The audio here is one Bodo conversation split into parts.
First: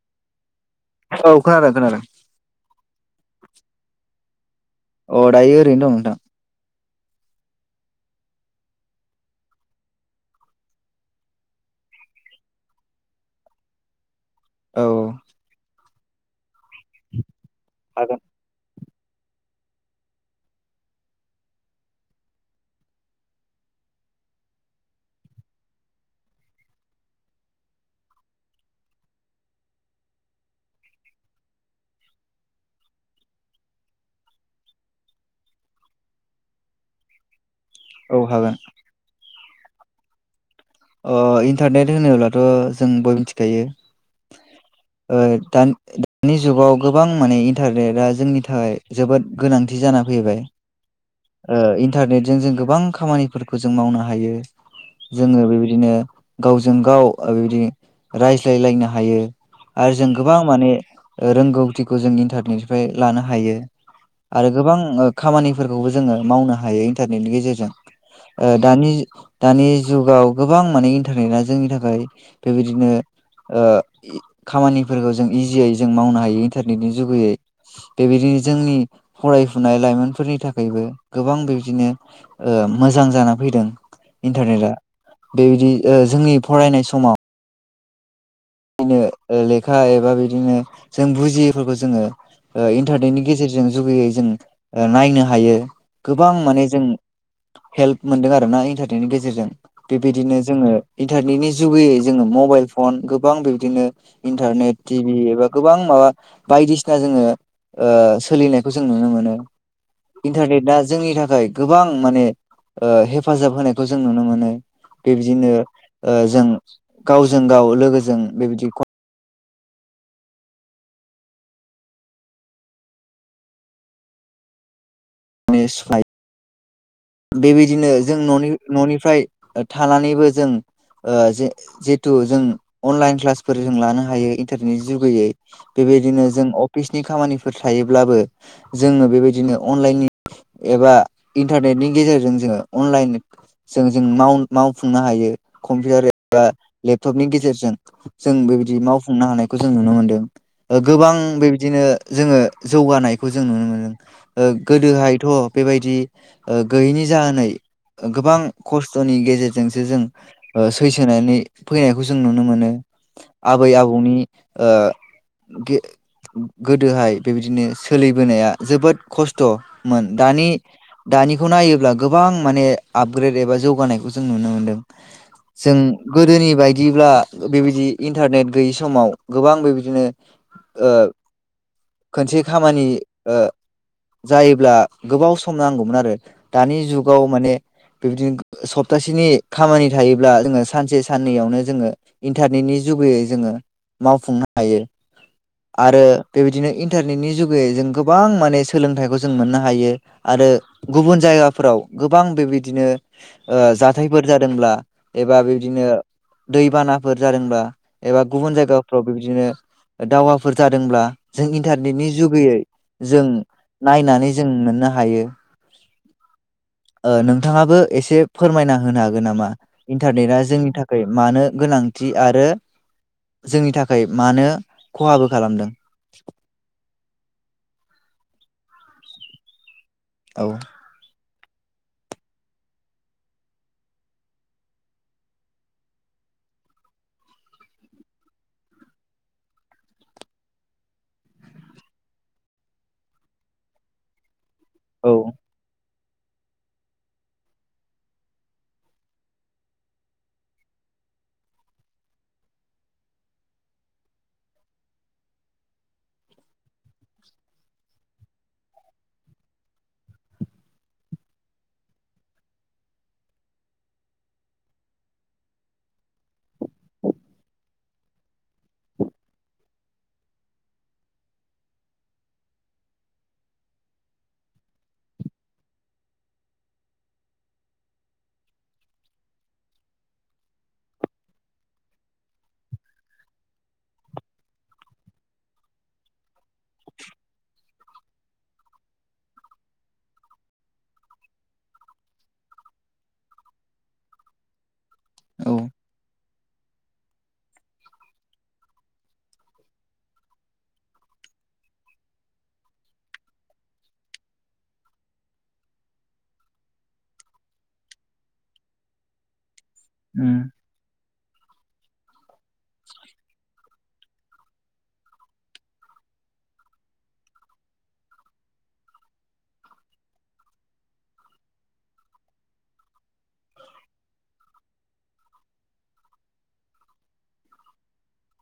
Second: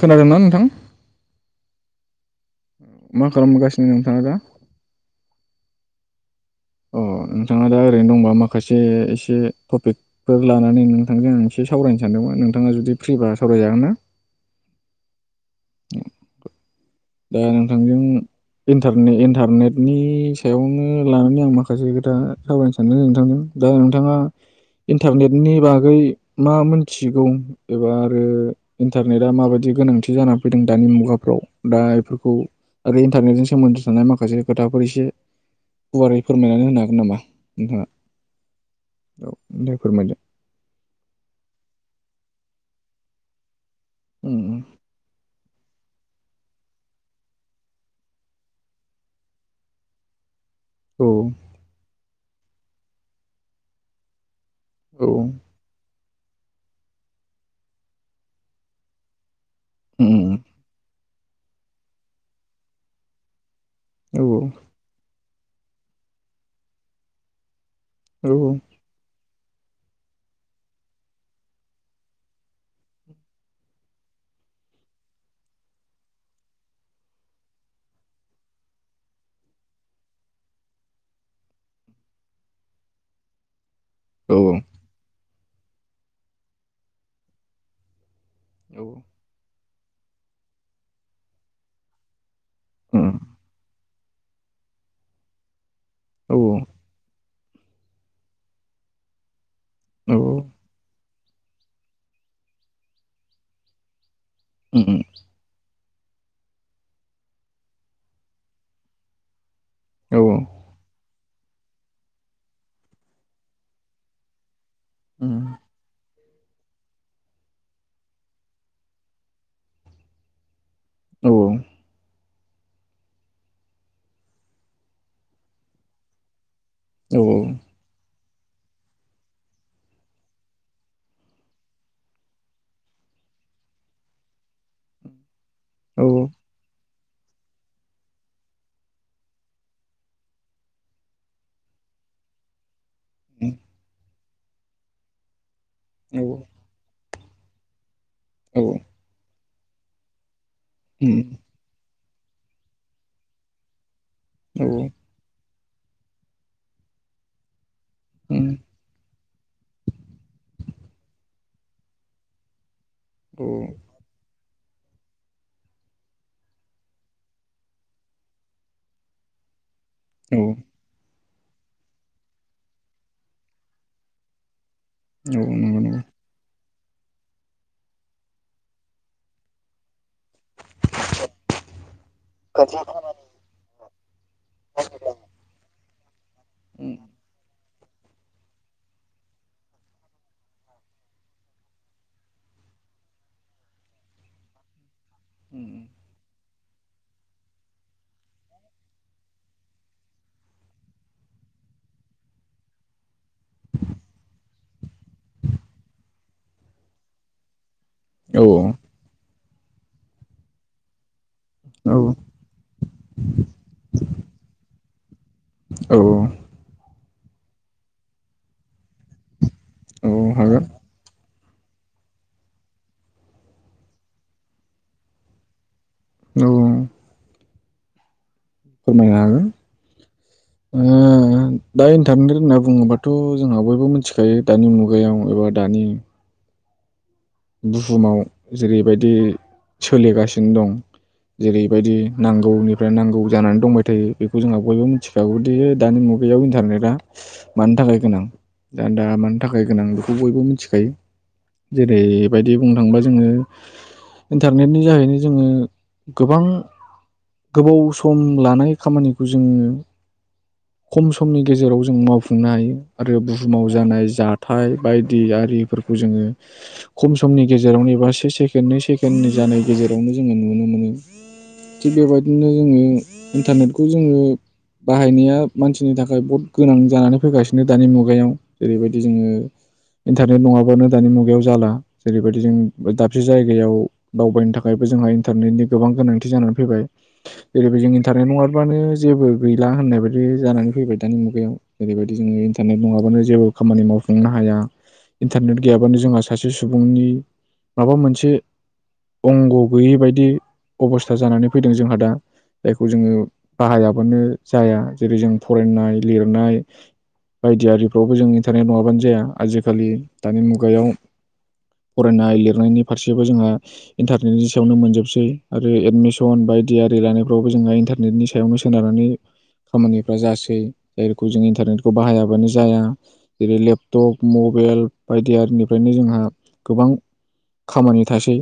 खोनादोंना नोंथां औ खोनादों खोनादों । मा खालामगासिनो नोंथाङा दा? अ दायो ओरैनो दं नोंथां। अ नोंथाङा दा ओरैनो दंबा माखासे एसे टपिकफोर लानानै नोंथांजों आं एसे सावरायनो सानदोंमोन नोंथाङा जुदि फ्रिबा सावरायजागोन ना? औ दा औ नोंथांजों हागोन इन्टारने इन्टारनेटनि सायावनो लानानै आं माखासे खोथा सावरायनो सानदों नोंथांजों । दा नोंथाङा इन्टारनेटनि बागै मा मोनथिगौ एबा आरो इन्टारनेटआ माबायदि गोनांथि जाना फैदों दानि मुगाफ्राव? दा बेफोरखौ आरो इन्टारनेटजों सोमोन्दो थानाय माखासे खोथाफोर एसे गुवारै फोरमायनानै होनो हागोन नामा नोंथांनि? औ हागोन। औ दे फोरमायदो । अ इन्टारनेट होनोब्लाथ जों बयबो मिथिखायो ओ दान दानि जुगाव गोबां माने इन्टारनेटआ जोंनि थाखाय जोबोद गोनांथि जाना फैबाय औ ओ इन्टारनेट जों जों गोबां खामानिफोरखौ जों मावनो हायो। औ जोङो बेबायदिनो गावजों गाव बेबायदि रायज्लायलायनो हायो। आरो जों उम गोबां माने रोंगौथिखौ जों इन्टारनेटनिफ्राय लानो हायो। औ आरो गोबां ओ खामानिफोरखौ बेखौबो जोङो मावनो हायो इन्टारनेटनि गेजेरजों औ ओ दानि दानि जुगाव गोबां माने इन्टारनेटआ जोंनि थाखाय बेबायदिनो खामानिफोरखौ जों इजियै जों मावनो हायो इन्टारनेटनि जुगैयै बेबायदिनो जोंनि फरायफुनाय लाइमोनफोरनि थाखाय थाखायबो गोबां बिबदिनो मोजां जानानै फैदों। औ इन्टारनेटा बेबायदि जोंनि फरायनाय समाव बिनो खा एबा बिदिनो जों बुजियैफोरखौ जोङो उम इन्टारनेटनिजेरजों जुगैयै जों नायनो हायो गोबां औ माने जों हेल्प मोनदों आरोना इन्टारनेटनि गेजेरजों बेबायदिनो जोङो इन्टारनेटनि जुगैयै जोङो मबाइल फन गोबां गोबां बिबदिनो इन्टारनेट उम औ उम टिभि एबा गोबां माबा बायदिसिना जोङो सोलिनायखौ जों नुनो मोनो औ उम औ उम औ इन्टारनेटआ जोंनि थाखाय गोबां माने हेफाजाब होनायखौ जों नुनो मोनो बेबायदिनो जों गावजों गाव लोगोसे जों बेबायदि औ औ [inaudible] उम बेबायदिनो जों न'नि न'निफ्राय थानानैबो जों जेथु जों अनलाइन क्लासफोर जों लानो हायो इन्टारनेटनि जुगैयै बेबायदिनो जों अफ फिसनि खामानिफोर थायोब्लाबो जोङो बेबायदिनो अनलाइननि एबा इन्टारनेटनि गेजेरजों जोङो अनलाइन जों जों मावफुंनो हायो कम्पिउटार एबा लेपटपनि गेजेरजों जों औ बेबायदि मावफुंनो हानायखौ जों नुनो मोनदों गोबां नंगौ बेबायदिनो जोङो जौगानायखौ जों नुनो मोनदों गोदोहायथ' बेबायदि ओ गैयैनि जाहोनै गोबां खस्थ'नि गेजेरजोंसो जों सैसोनानै फैनायखौ जों नुनो मोनो आबै आबौनि गोदोहाय बेबायदिनो सोलिबोनाया जोबोद खस्थ' [unintelligible] दानि नायोब्ला गोबां माने आपग्रेड एबा जौगानायखौ जों नुनो मोन्दों औ नंगौ नंगौ गोदोनि बायदिब्ला बेबायदि इन्टारनेट गैयि समाव गोबां बेबायदिनो ओ खनसे खामानि ओ जायोब्ला गोबाव सम नांगौमोन आरो दानि उम जुगाव माने बेबायदिनो सप्तासेनि खामानि थायोब्ला जोङो सानसे साननैयावनो जोङो इन्टारनेटनि जुगैयै जोङो मावफुंनो हायो आरो बेबायदिनो इन्टारनेटनि जुगयै जों गोबां माने सोलोंथाइखौ जों मोननो हायो आरो गुबुन जायगाफोराव गोबां बेबायदिनो ओ जाथायफोर जादोंब्ला एबा बेबदिनो दैबानाफोर जादोंब्ला एबा गुबुन जायगाफ्राव बेबदिनो दावहाफोर जादोंब्ला जों औ इन्टारनेटनि जुगैयै जों नायनानै जों मोननो हायो औ औ ओ नोंथाङाबो एसे फोरमायना होनो हागोन नामा औ इन्टारनेटआ हागोन जोंनि थाखाय मानो गोनांथि आरो जोंनि थाखाय मानो खहाबो खालामदों औ फोरमायनो हागोन औ ओ दा इन्टारनेट होनना बुङोबाथ' जोंहा बयबो मिथिखायो दानि मुगायाव एबा दानि बुहुमाव जेरैबायदि सोलिगासिनो दं जेरैबायदि नांगौनिफ्राय नांगौ जानानै दंबाय थायो बे खौ जोंहा बयबो औ मिथिखागौदि दानि मु गायाव इन्टारनेटआ मानि थाखाय गोनां दा दा मानि थाखाय गोनां बेखौ बयबो मिथिखायो जेरै बायदि बुंनो थांङोबा जोङो इन्टारनेटनि जहैनो जोङो गोबां गोबाव सम लानाय खामानिखौ जोङो खम समनि गेजेराव जों मावफुंनो हायो आरो बुहुमाव जानाय जाथाय बायदि आरिफोरखौ जोङो खम समनि गेजेरावनो एबा से से केण्ड नै सेकेण्डनि जानाय गेजेरावनो जोङो नुनो मोनो थिग बेबायदिनो जोङो इन्टारनेटखौ जोङो बाहायनाया मानसिनि थाखाय बहुद गोनां जानानै फैगासिनो दानि मुगायाव जेरैबायदि जोङो इन्टारनेट नङाबानो दानि मुगायाव जाला जेरैबायदि जों दाबसे जायगायाव दावबायनो थाखायबो जोंहा इन्टारनेटनि गोबां गोनांथि जानानै फैबाय जेरैबायदि जों इन्टारनेट नङाबाबानो जेबो गैला होननाय बायदि जानानै फैबाय दानि मुगायाव जेरैबायदि जोङो इन्टारनेट नङाबानो जेबो खामानि मावफुंनो हाया इन्टारनेट औ गयाबानो जोंहा सासे सुबुंनि माबा मोनसे अंग' गैयै बायदि अबस्था जानानै फैदों जोंहा दा जायखौ जोङो बाहायाबानो जाया जेरै जों फरायनाय लिरनाय बायदि आरिफ्रावबो जों इन्टारनेट नङाबानो जाया आजि खालि दानि उम मुगायाव फरायनाय लिर नायनि फारसेबो जोंहा इन्टारनेटनि सायावनो मोनजोबसै आरो एडमिसन बायदि आरि लानायफ्रावबो जोंहा इन्टारनेटनि सायावनो सोनारनानै खामानिफ्रा जासै जायखौ जों इन्टारनेटखौ बाहायाबानो जाया जेरै लेपटप मबाइल बायदि आरिनिफ्रायनो जोंहा गोबां खामानि थासै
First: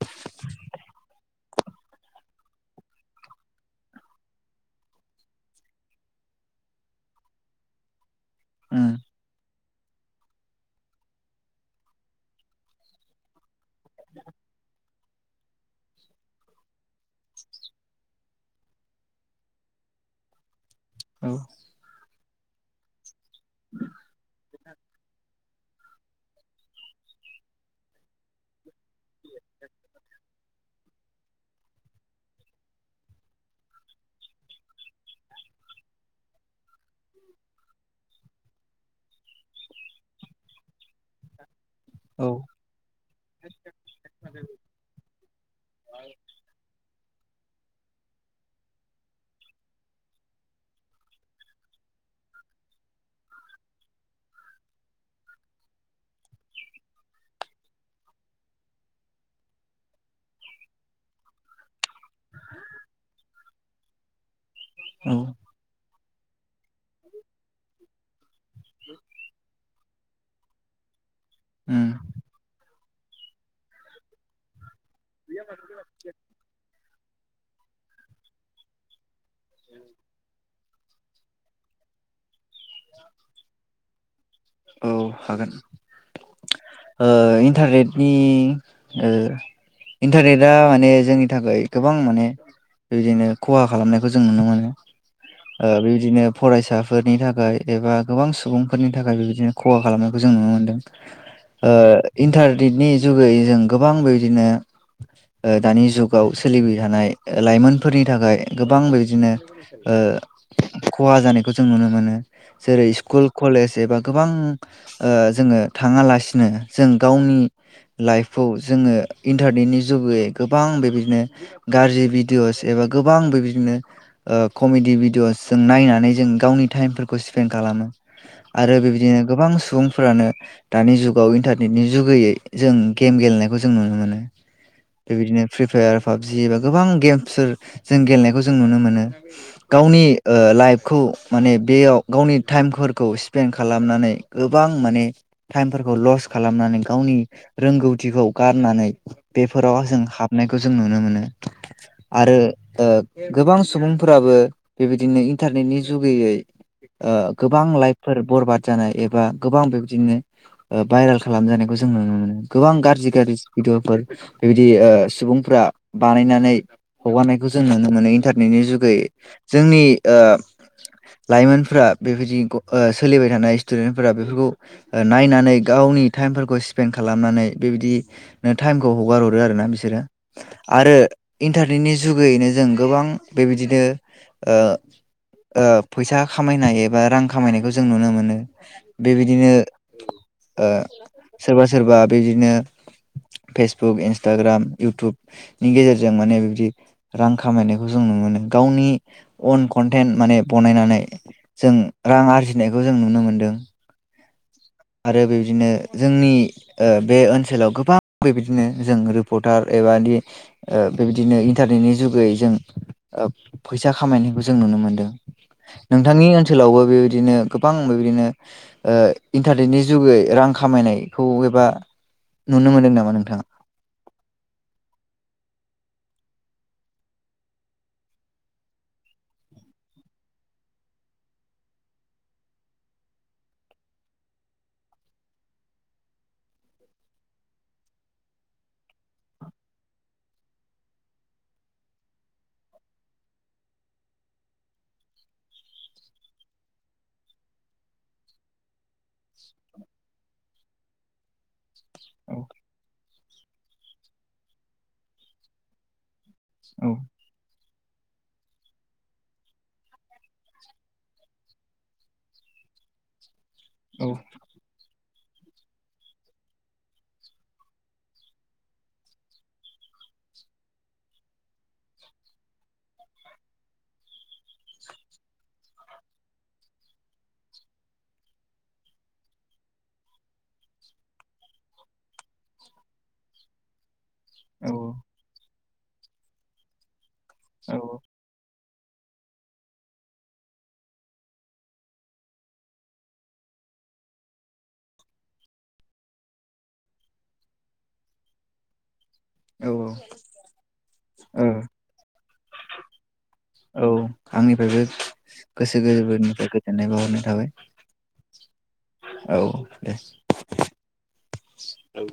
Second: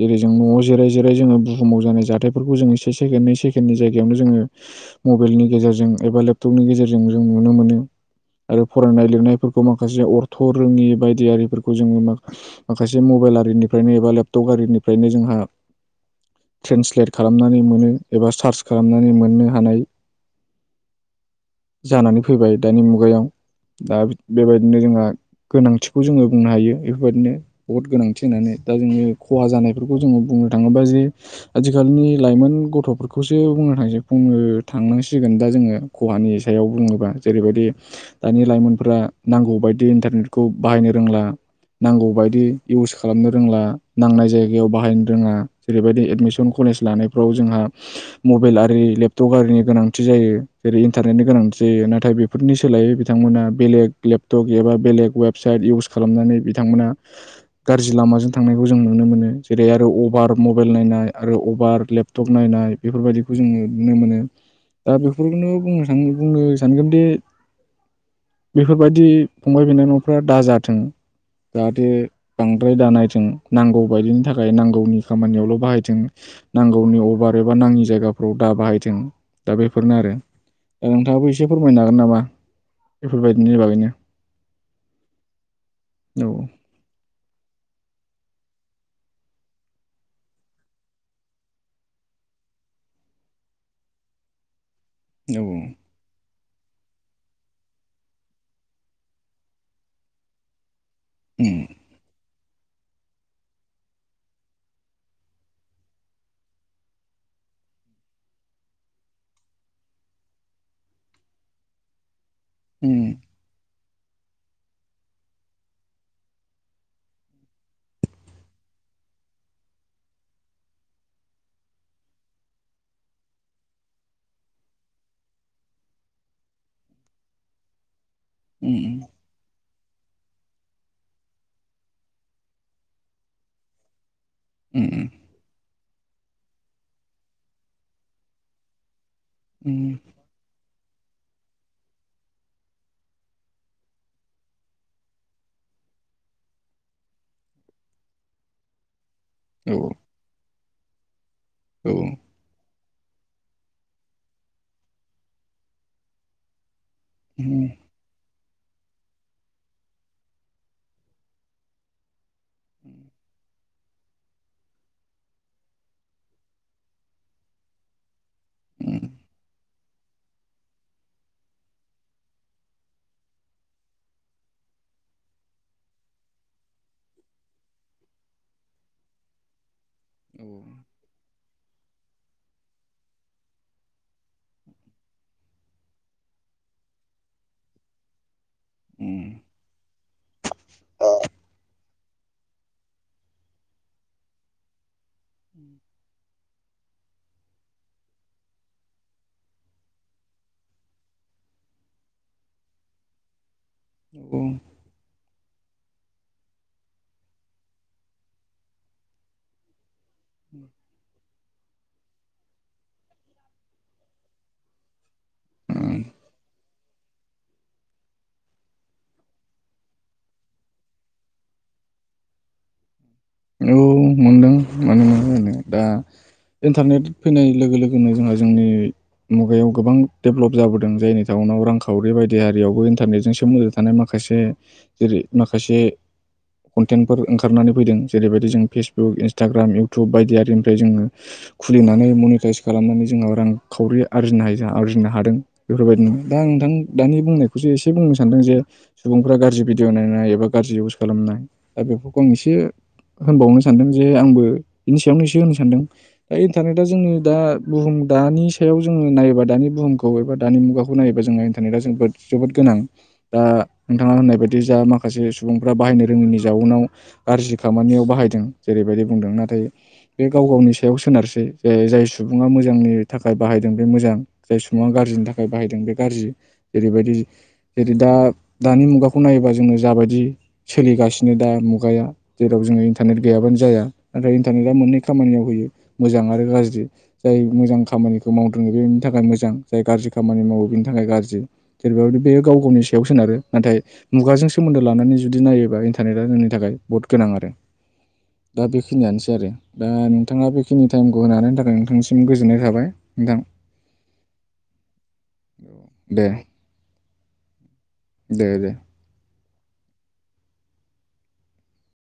जेरै जों न'आव जिराय जिराय जोङो बुहुमाव जानाय जाथायफोरखौ जोङो से सेकेड नै सेकेण्डनि जायगायावनो जोङो मबाइलनि गेजेरजों एबा लेपटपनि गेजेरजों जों नुनो मोनदों आरो उम फरायनाय लिरनायफोरखौ माख खासे अर्थ' रोङि बायदिआरिफोरखौ जोङो माख माखासे मबाइल आरिनि फ्रायनो एबा लेपटप आरिनिफ्रायनो जोंहा ट्रेन्सलेट खालामनानै मोनो एबा सार्च खालामनानै मोननो हानाय औ जानानै फैबाय दानि मुगायाव दा बेबायदिनो जोंहा गोनांथिखौ जोङो बुंनो हायो। बेफोरबायदिनो बहुद गोनांथि होननानै दा जोङो खहा जानायफोरखौ जोङो बुंनो थाङोबा जे आथिखालनि लाइमोन गथ'फोरखौसो बुंनो थासै बुंनो थांनांसिगोन दा जोङो खहानि सायाव बुङोबा जेरैबायदि दानि लाइमोनफोरा नांगौ बायदि इन्टारनेटखौ बाहायनो रोंला नांगौ औ बायदि इउस खालामनो रोंला नांनाय जायगायाव बाहायनो रोङा जेरैबायदि एडमिसन कलेज लानाय फ्राव जोंहा मबाइल आरि लेपटप आरिनि गोनांथि जायो जेरै इन्टारनेटनि गोनांथि जायो नाथाय बेफोरनि सोलायै बिथांमोना बेलेग लेपटप एबा बेलेग वेबसाइट इउस खालामनानै। बिथांमोना गाज्रि लामाजों थांनायखौ जों नुनो मोनो जेरै आरो अफ भार मबाइल नायनाय आरो अभार लेपटप नायनाय बेफोरबायदिखौ जोङो नुनो मोनो दा औ बेफोरखौनो बुंनो आं बुंनो सानगोनदि बेफोरबायदि फंबाय -बिनानाव फ्रा दाजाथों उम जाहाथे बांद्रा द्राय दा नायथों। नांगौ बायदिनि थाखाय नांगौनि खामानियावल' बाहायथों नांगौनि अब बार एबा नाङि जायगाफ्राव दा बाहायथों। दा बेफोरनो आरो। दा नोंथाङाबो एसे फोरमायनो हागोन नामा बेफोरबायदिनि बागैनो? औ हागोन। औ ओ इन्टारनेटनि ओ इन्टारनेटआ माने जोंनि थाखाय गोबां माने बिदिनो खहा खालामनायखौ जों नुनो मोनो। औ ओ बेबादिनो फरायसाफोरनि थाखाय एबा गोबां सुबुंफोरनि थाखाय बिबायदि दिनो खहा खालामनायखौ जों नुनो मोनदों। उम ओ इन्थार नेटनि जुगै जों गोबां बेबायदिनो ओ दानि जुगाव सोलिबाय थानाय लाइमोनफोरनि थाखाय गोबां बेबायदिनो ओ खहा जानायखौ जों नुनो मोनो । जेरै उम स्कुल कलेज [unintelligible] गोबां ओ जोङो थाङालासिनो जों गावनि लाइफखौ जोङो इन्टारनेटनि जुगै गोबां बेबायदिनो गाज्रि भिडिअ'स एबा गोबां बेबायदिनो ओ कमेडि भिडिअस जों नायनानै जों गावनि टाइमफोरखौ स्पेन्ड खालामो आरो उम। बेबायदिनो गोबां सुबुंफोरानो दानि जुगाव इन्टारनेटनि जुगैयै जों गेम गेलेनायखौ जों नुनो मोनो । उम बे बिदिनो फ्रि फायार पाबजि एबा गोबां गेम्सफोर जों गेलेनायखौ जों नुनो मोनो । उम गावनि ओ लाइफखौे माने बेयाव गावनि टाइमफोरखौ स्पेन्ड खालामनानै गोबां माने टाइमफोरखौ ल'स खालामनानै गावनि रोंगौथिखौ गारनानै औ बेफोराव जों हाबनाय खौ जों नुनो मोनो औ उम । आरो ओ गोबां सुबुंफोराबो बेबायदिनो इन्टारनेटनि जुगैयै ओ गोबां उम औ लाइफफोर बरबाद जानाय एबा गोबां बेबायदिनो भाइरेल खालाम जानायखौ जों नुनो मोनो गोबां गाज्रि गाज्रि भिडिअफोर बेबायदि ओ सुबुंफ्रा बानायनानै हगारनायखौ जों नुनो मोनो इन्टारनेटनि जुगै जोंनि ओ लाइमोनफ्रा बेबायदि सोलिबाय थानाय स्टुडेन्टफोरा बेफोरखौ नायनानै गावनि टाइमफोरखौ स्पेन्ड खालामनानै बेबायदिनो टाइमखौ हगार हरो आरो ना बिसोरो आरो इन्थार नि जुगैयैनो जों गोबां बेबायदिनो ओ ओ फैसा खामायनाय एबा रां खामायनायखौ जों नुनो मोनो । उम बेबायदिनो ओ सोरबा सोरबा बिदिनो फेसबुक, इन्सटाग्राम, इउटुब नि गेजेरजों माने बिबदि रां खामायनायखौ जों नुनो मोनो गावनि अन कनटेन्ट माने बनायनानै जों रां आरजि नायखौ जों नुनो मोन्दों । औ आरो बेबदिनो जोंनि ओ बे ओनसोलाव गोबां बेबायदिनो जों रिपर्टार एबा ओ बेबायदिनो इन्टारनेटनि जुगै जों ओ फैसा खामायनायखौ जों नुनो मोनदों उम नोंथांनि ओनसोलावबो बेबायदिनो गोबां बेबायदिनो ओ इन्टारनेटनि जुगै रां खामायनायखौ एबा नुनो मोनदों नामा नों थां मा होनो दा इन्टारनेट फैनाय लोगो लोगोनो जोंहा जोंनि मुगायाव गोबां डेभेलप जाबोदों जायनि थउनाव रांखावरि बायदि हारियावबो इन्टारनेटजों सोमोन्दो थानाय माखासे जेरै माखासे कनटेन्टफोर ओंखारनानै फैदों जेरैबायदि जों फेसबुक, इन्सटाग्राम, इउटुब बायदि आरिनिफ्राय जोङो खुलिनानै मनिटाइस खालामनानै जोंनाव रांखावरि आरजिनो हायो आरजिनो हादों बेफोरबायदि नो दा नोंथां दानि बुंनायखौसो एसे बुंनो सानदों जे सुबुंफ्रा गाज्रि भिडिअ नायनाय एबा गाज्रि इउस खालामनाय दा बेफोरखौ आं औ एसे होनबावनो सानदों जे आंबो बिनि सायावनो एसे होननो सानदों इन्टारनेटआ औ जोंनि दा बुहुम दानि सायाव जोङो नायोबा दानि बुहुमखौ एबा दानि मुगाखौ नायोबा जोंना इन्टारनेटा जोबोद जोबोद गोनां दा औ नोंथाङा होननाय बायदि जा माखा माखासे सुबुंफ्रा बाहायनो रोङैनि जाउनाव गाज्रि खामानियाव बाहायदों जेरैबायदि बुंदों नाथाय बे गाव गावनि सायाव सोनारसै जे जाय सुबुङा मोजांनि थाखाय बाहायदों बे मोजां जाय सुबुङा गाज्रिनि थाखाय बाहायदों बे गाज्रि जेरैबायदि जेरै दा दानि मुगाखौ नायोबा जोङो जाबायदि सोलिगासिनो दा मुगाया जेराव जोङो नेट गैयाबानो जाया नाथाय इन्टारनेटआ मोननै खामानियाव होयो मोजां आरो गाज्रि जाय औ मोजां खामानिखौ माव रोङो इनि थाखाय मोजां जाय गाज्रि खामानि मावो बेनि थाखाय गाज्रि जेरैबाबो बेयो गाव गावनि सायाव सोनारो नाथाय मुगाजों सोमोन्दो लानानै जुदि नायोबा इन्टारनेटआ जोंनि थाखाय बहुत गोनां आरो। दा बेखि खिनियानोसै आरो औ दा नोंथाङा बेखिनि टाइमखौ होनो हानायनि थाखाय नोंथांनिसिम गो जोन्नाय थाबाय। नोंथां औ आंनिफ्रायबो गोसो दे गोरबोनिफ्राय गोजोननाय बाहरनाय। थाबाय। दे दे। औ दे औ।